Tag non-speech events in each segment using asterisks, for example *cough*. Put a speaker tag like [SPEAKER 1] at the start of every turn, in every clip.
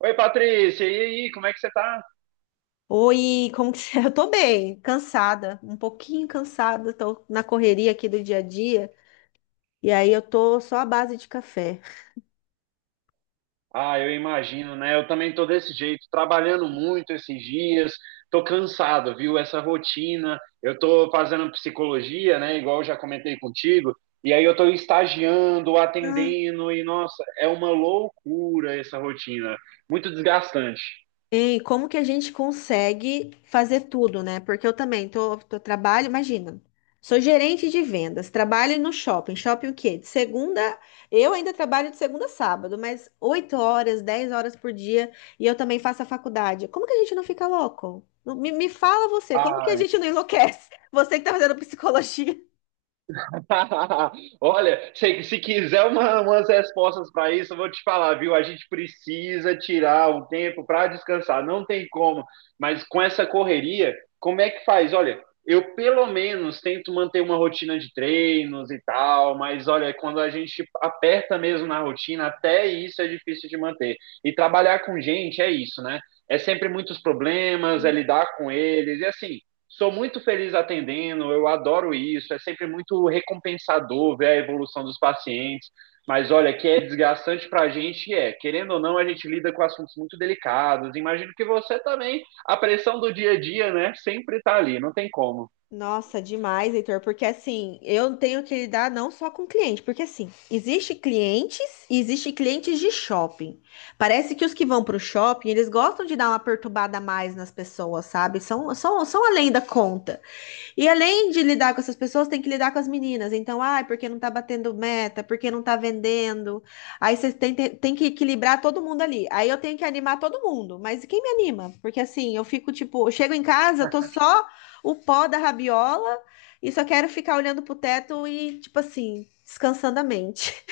[SPEAKER 1] Oi, Patrícia, e aí, como é que você tá?
[SPEAKER 2] Oi, como que você... *laughs* Eu tô bem, cansada, um pouquinho cansada, tô na correria aqui do dia a dia, e aí eu tô só à base de café.
[SPEAKER 1] Ah, eu imagino, né? Eu também tô desse jeito, trabalhando muito esses dias, tô cansado, viu? Essa rotina, eu tô fazendo psicologia, né? Igual eu já comentei contigo, e aí eu tô estagiando,
[SPEAKER 2] Ah.
[SPEAKER 1] atendendo, e nossa, é uma loucura essa rotina, muito desgastante.
[SPEAKER 2] Hein, como que a gente consegue fazer tudo, né? Porque eu também tô, trabalho, imagina, sou gerente de vendas, trabalho no shopping. Shopping o quê? De segunda, eu ainda trabalho de segunda a sábado, mas 8 horas, 10 horas por dia, e eu também faço a faculdade. Como que a gente não fica louco? Me fala você, como que a gente não enlouquece? *laughs* Você que tá fazendo psicologia.
[SPEAKER 1] *laughs* Olha, se quiser umas respostas para isso, eu vou te falar, viu? A gente precisa tirar um tempo para descansar, não tem como. Mas com essa correria, como é que faz? Olha, eu pelo menos tento manter uma rotina de treinos e tal, mas olha, quando a gente aperta mesmo na rotina, até isso é difícil de manter. E trabalhar com gente é isso, né? É sempre muitos problemas, é lidar com eles, e assim sou muito feliz atendendo, eu adoro isso, é sempre muito recompensador ver a evolução dos pacientes. Mas olha, que é desgastante para a gente, é. Querendo ou não, a gente lida com assuntos muito delicados. Imagino que você também, a pressão do dia a dia, né, sempre está ali, não tem como.
[SPEAKER 2] Nossa, demais, Heitor, porque assim, eu tenho que lidar não só com cliente, porque assim, existe clientes e existe clientes de shopping. Parece que os que vão para o shopping, eles gostam de dar uma perturbada a mais nas pessoas, sabe? São além da conta. E além de lidar com essas pessoas, tem que lidar com as meninas. Então, porque não tá batendo meta, porque não tá vendendo. Aí você tem que equilibrar todo mundo ali. Aí eu tenho que animar todo mundo. Mas quem me anima? Porque assim, eu fico tipo, eu chego em casa, eu tô só o pó da rabiola e só quero ficar olhando pro teto e, tipo assim, descansando a mente.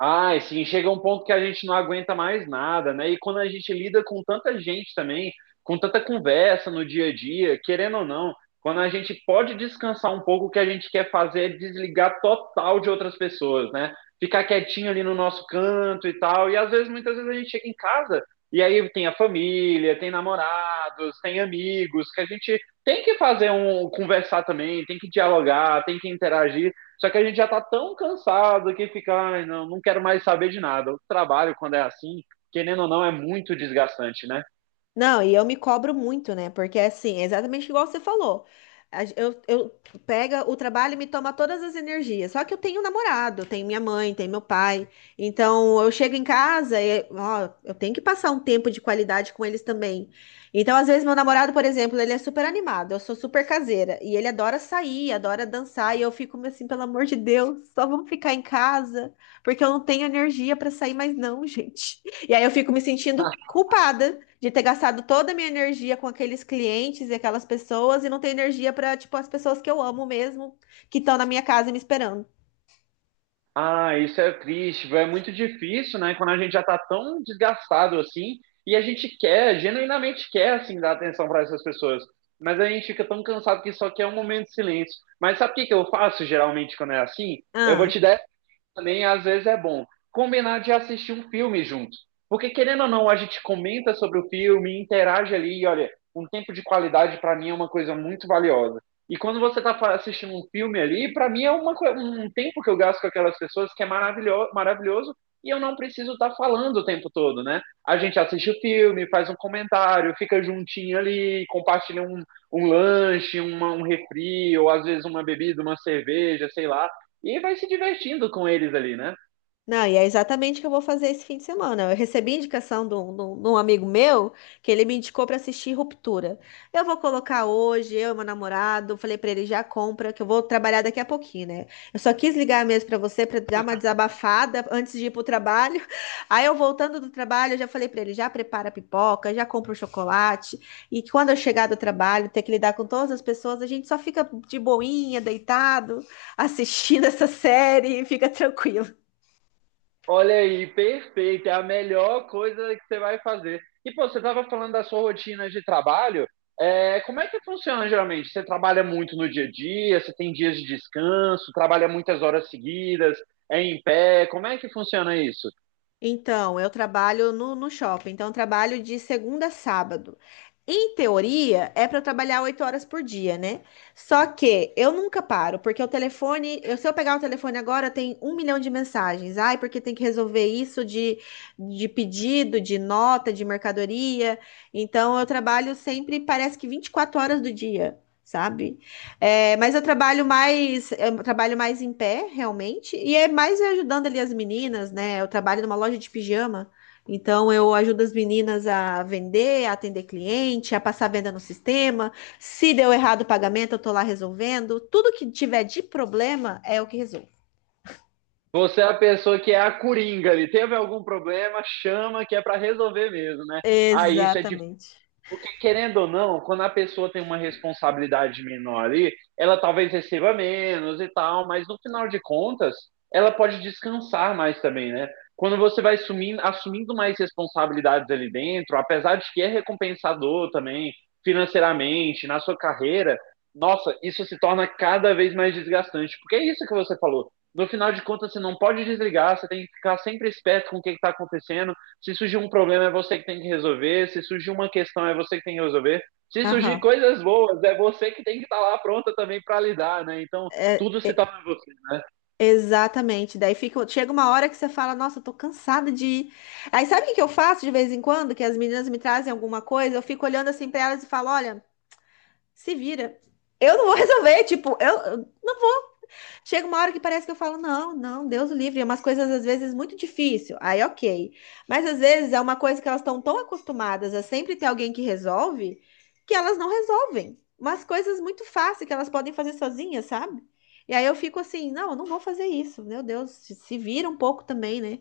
[SPEAKER 1] Ah, assim, chega um ponto que a gente não aguenta mais nada, né? E quando a gente lida com tanta gente também, com tanta conversa no dia a dia, querendo ou não, quando a gente pode descansar um pouco, o que a gente quer fazer é desligar total de outras pessoas, né? Ficar quietinho ali no nosso canto e tal. E às vezes, muitas vezes a gente chega em casa e aí tem a família, tem namorados, tem amigos, que a gente tem que fazer um conversar também, tem que dialogar, tem que interagir. Só que a gente já tá tão cansado que fica, ai, não, não quero mais saber de nada. O trabalho, quando é assim, querendo ou não, é muito desgastante, né?
[SPEAKER 2] Não, e eu me cobro muito, né? Porque assim, é exatamente igual você falou. Eu pega o trabalho e me toma todas as energias. Só que eu tenho um namorado, tenho minha mãe, tenho meu pai. Então eu chego em casa e ó, eu tenho que passar um tempo de qualidade com eles também. Então, às vezes, meu namorado, por exemplo, ele é super animado, eu sou super caseira. E ele adora sair, adora dançar. E eu fico assim, pelo amor de Deus, só vamos ficar em casa, porque eu não tenho energia para sair mais, não, *laughs* gente. E aí eu fico me sentindo culpada de ter gastado toda a minha energia com aqueles clientes e aquelas pessoas e não ter energia para, tipo, as pessoas que eu amo mesmo, que estão na minha casa me esperando.
[SPEAKER 1] Ah, isso é triste, é muito difícil, né? Quando a gente já tá tão desgastado assim, e a gente quer, genuinamente quer, assim, dar atenção para essas pessoas. Mas a gente fica tão cansado que só quer um momento de silêncio. Mas sabe o que que eu faço geralmente quando é assim? Eu vou
[SPEAKER 2] Ah.
[SPEAKER 1] te dar também às vezes é bom combinar de assistir um filme junto. Porque querendo ou não, a gente comenta sobre o filme, interage ali e olha, um tempo de qualidade para mim é uma coisa muito valiosa. E quando você assistindo um filme ali, para mim é uma, um tempo que eu gasto com aquelas pessoas que é maravilhoso e eu não preciso estar falando o tempo todo, né? A gente assiste o filme, faz um comentário, fica juntinho ali, compartilha um, um lanche, uma, um refri, ou às vezes uma bebida, uma cerveja, sei lá e vai se divertindo com eles ali, né?
[SPEAKER 2] Não, e é exatamente o que eu vou fazer esse fim de semana. Eu recebi indicação de um, de um amigo meu que ele me indicou para assistir Ruptura. Eu vou colocar hoje, eu e meu namorado, falei para ele já compra, que eu vou trabalhar daqui a pouquinho, né? Eu só quis ligar mesmo para você para dar uma desabafada antes de ir pro trabalho. *laughs* Aí eu voltando do trabalho, eu já falei para ele, já prepara a pipoca, já compra o chocolate, e que quando eu chegar do trabalho, ter que lidar com todas as pessoas, a gente só fica de boinha, deitado, assistindo *laughs* essa série e fica tranquilo.
[SPEAKER 1] Olha aí, perfeito, é a melhor coisa que você vai fazer. E, pô, você estava falando da sua rotina de trabalho. É, como é que funciona geralmente? Você trabalha muito no dia a dia, você tem dias de descanso, trabalha muitas horas seguidas, é em pé, como é que funciona isso?
[SPEAKER 2] Então, eu trabalho no shopping, então eu trabalho de segunda a sábado. Em teoria, é para eu trabalhar 8 horas por dia, né? Só que eu nunca paro, porque o telefone, se eu pegar o telefone agora, tem um milhão de mensagens. Ai, porque tem que resolver isso de pedido, de nota, de mercadoria. Então, eu trabalho sempre, parece que 24 horas do dia, sabe? É, mas eu trabalho mais em pé, realmente, e é mais eu ajudando ali as meninas, né? Eu trabalho numa loja de pijama, então eu ajudo as meninas a vender, a atender cliente, a passar venda no sistema. Se deu errado o pagamento, eu tô lá resolvendo. Tudo que tiver de problema é o que resolvo.
[SPEAKER 1] Você é a pessoa que é a coringa ali, teve algum problema, chama que é para resolver mesmo, né? Aí isso é de.
[SPEAKER 2] Exatamente.
[SPEAKER 1] Porque, querendo ou não, quando a pessoa tem uma responsabilidade menor ali, ela talvez receba menos e tal, mas no final de contas, ela pode descansar mais também, né? Quando você vai sumindo, assumindo mais responsabilidades ali dentro, apesar de que é recompensador também, financeiramente, na sua carreira, nossa, isso se torna cada vez mais desgastante. Porque é isso que você falou. No final de contas, você não pode desligar, você tem que ficar sempre esperto com o que está acontecendo, se surgir um problema, é você que tem que resolver. Se surgir uma questão, é você que tem que resolver. Se surgir
[SPEAKER 2] Aham.
[SPEAKER 1] coisas boas, é você que tem que estar lá pronta também para lidar, né? Então,
[SPEAKER 2] É.
[SPEAKER 1] tudo se torna você, né?
[SPEAKER 2] Exatamente. Daí fica, chega uma hora que você fala, nossa, eu tô cansada de ir. Aí sabe o que que eu faço de vez em quando? Que as meninas me trazem alguma coisa, eu fico olhando assim pra elas e falo, olha, se vira. Eu não vou *laughs* resolver, tipo, eu não. Chega uma hora que parece que eu falo, não, não, Deus o livre, é umas coisas às vezes muito difícil. Aí, ok. Mas às vezes é uma coisa que elas estão tão acostumadas a sempre ter alguém que resolve, que elas não resolvem. Umas coisas muito fáceis que elas podem fazer sozinhas, sabe? E aí eu fico assim, não, eu não vou fazer isso. Meu Deus, se vira um pouco também, né?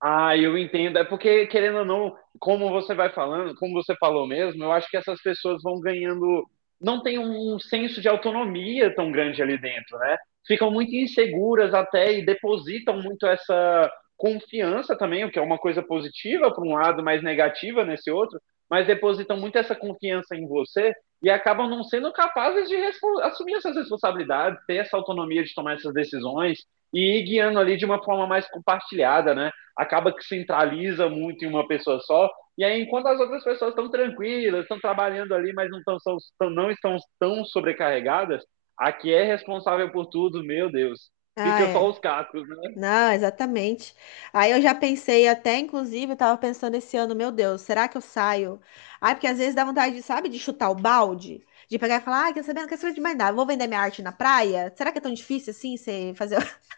[SPEAKER 1] Ah, eu entendo. É porque, querendo ou não, como você vai falando, como você falou mesmo, eu acho que essas pessoas vão ganhando. Não tem um senso de autonomia tão grande ali dentro, né? Ficam muito inseguras até e depositam muito essa confiança também, o que é uma coisa positiva por um lado, mas negativa nesse outro, mas depositam muito essa confiança em você e acabam não sendo capazes de assumir essas responsabilidades, ter essa autonomia de tomar essas decisões e ir guiando ali de uma forma mais compartilhada, né? Acaba que centraliza muito em uma pessoa só. E aí, enquanto as outras pessoas estão tranquilas, estão trabalhando ali, não estão tão sobrecarregadas, a que é responsável por tudo, meu Deus,
[SPEAKER 2] Ah,
[SPEAKER 1] fica só
[SPEAKER 2] é.
[SPEAKER 1] os cacos, né?
[SPEAKER 2] Não, exatamente. Aí eu já pensei até, inclusive, eu tava pensando esse ano, meu Deus, será que eu saio? Ai, porque às vezes dá vontade, sabe, de chutar o balde, de pegar e falar, ai, quer saber, não quer saber de mais nada, vou vender minha arte na praia? Será que é tão difícil assim, você fazer, *laughs*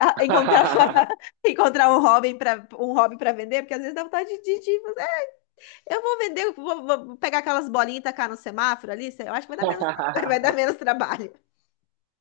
[SPEAKER 2] ah, encontrar, *laughs*
[SPEAKER 1] *laughs*
[SPEAKER 2] encontrar um hobby para vender? Porque às vezes dá vontade de fazer, "É, eu vou vender, eu vou, vou pegar aquelas bolinhas e tacar no semáforo ali, eu acho que vai dar menos, *laughs* vai dar menos trabalho."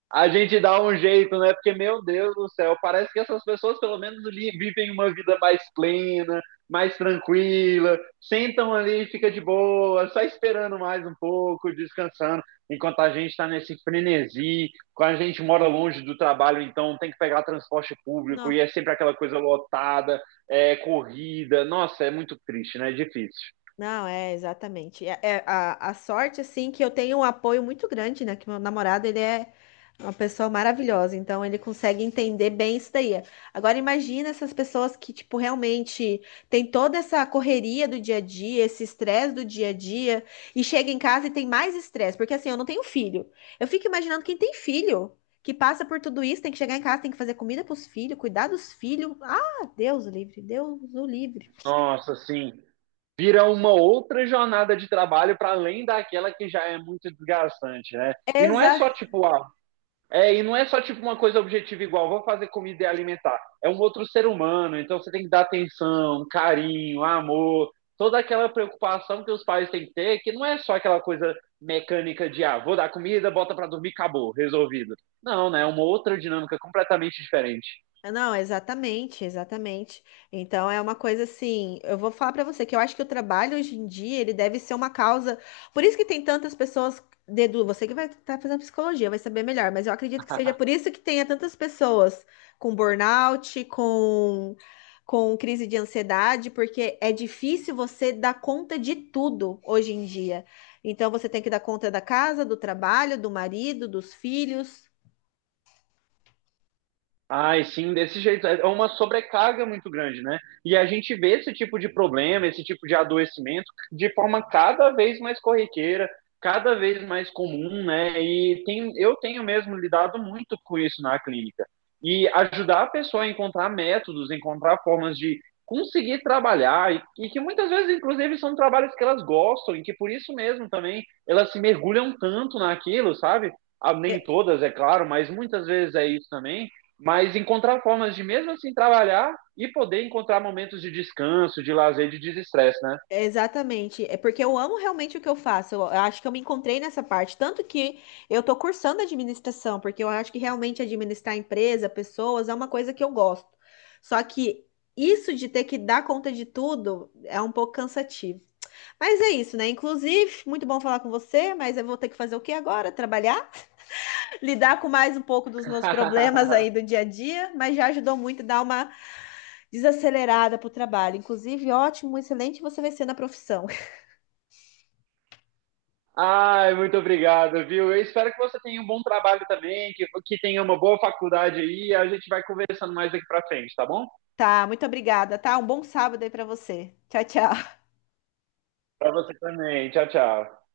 [SPEAKER 1] A gente dá um jeito, né? Porque, meu Deus do céu, parece que essas pessoas pelo menos vivem uma vida mais plena, mais tranquila, sentam ali, fica de boa, só esperando mais um pouco, descansando, enquanto a gente está nesse frenesi, quando a gente mora longe do trabalho, então tem que pegar transporte público
[SPEAKER 2] Não.
[SPEAKER 1] e é sempre aquela coisa lotada, é corrida. Nossa, é muito triste, né? É difícil.
[SPEAKER 2] Não, é exatamente. É, é a sorte, assim, que eu tenho um apoio muito grande, né? Que meu namorado, ele é uma pessoa maravilhosa, então ele consegue entender bem isso daí. Agora, imagina essas pessoas que, tipo, realmente tem toda essa correria do dia a dia, esse estresse do dia a dia, e chega em casa e tem mais estresse, porque assim, eu não tenho filho. Eu fico imaginando quem tem filho, que passa por tudo isso, tem que chegar em casa, tem que fazer comida para os filhos, cuidar dos filhos. Ah, Deus o livre, Deus o livre.
[SPEAKER 1] Nossa, sim. Vira uma outra jornada de trabalho para além daquela que já é muito desgastante, né? E não é só tipo, ah, e não é só tipo uma coisa objetiva igual, vou fazer comida e alimentar. É um outro ser humano, então você tem que dar atenção, carinho, amor, toda aquela preocupação que os pais têm que ter, que não é só aquela coisa mecânica de ah, vou dar comida, bota para dormir, acabou, resolvido. Não, né? É uma outra dinâmica completamente diferente.
[SPEAKER 2] Não, exatamente, exatamente. Então é uma coisa assim, eu vou falar pra você que eu acho que o trabalho hoje em dia, ele deve ser uma causa. Por isso que tem tantas pessoas dedu, você que vai estar fazendo psicologia, vai saber melhor, mas eu acredito que seja por isso que tenha tantas pessoas com burnout, com crise de ansiedade, porque é difícil você dar conta de tudo hoje em dia. Então você tem que dar conta da casa, do trabalho, do marido, dos filhos.
[SPEAKER 1] Ai, sim, desse jeito. É uma sobrecarga muito grande, né? E a gente vê esse tipo de problema, esse tipo de adoecimento, de forma cada vez mais corriqueira, cada vez mais comum, né? E tem, eu tenho mesmo lidado muito com isso na clínica. E ajudar a pessoa a encontrar métodos, encontrar formas de conseguir trabalhar, e que muitas vezes, inclusive, são trabalhos que elas gostam, e que por isso mesmo também elas se mergulham tanto naquilo, sabe? Ah, nem todas, é claro, mas muitas vezes é isso também, mas encontrar formas de mesmo assim trabalhar e poder encontrar momentos de descanso, de lazer, de desestresse, né?
[SPEAKER 2] Exatamente, é porque eu amo realmente o que eu faço. Eu acho que eu me encontrei nessa parte, tanto que eu tô cursando administração, porque eu acho que realmente administrar empresa, pessoas, é uma coisa que eu gosto. Só que isso de ter que dar conta de tudo é um pouco cansativo. Mas é isso, né? Inclusive, muito bom falar com você, mas eu vou ter que fazer o que agora? Trabalhar, *laughs* lidar com mais um pouco dos meus problemas aí do
[SPEAKER 1] *laughs*
[SPEAKER 2] dia a dia, mas já ajudou muito a dar uma desacelerada pro trabalho. Inclusive, ótimo, excelente você vai ser na profissão.
[SPEAKER 1] Ai, muito obrigado, viu? Eu espero que você tenha um bom trabalho também, que tenha uma boa faculdade aí. A gente vai conversando mais daqui para frente, tá bom?
[SPEAKER 2] Tá, muito obrigada, tá? Um bom sábado aí pra você. Tchau, tchau.
[SPEAKER 1] Para você também. Tchau, tchau.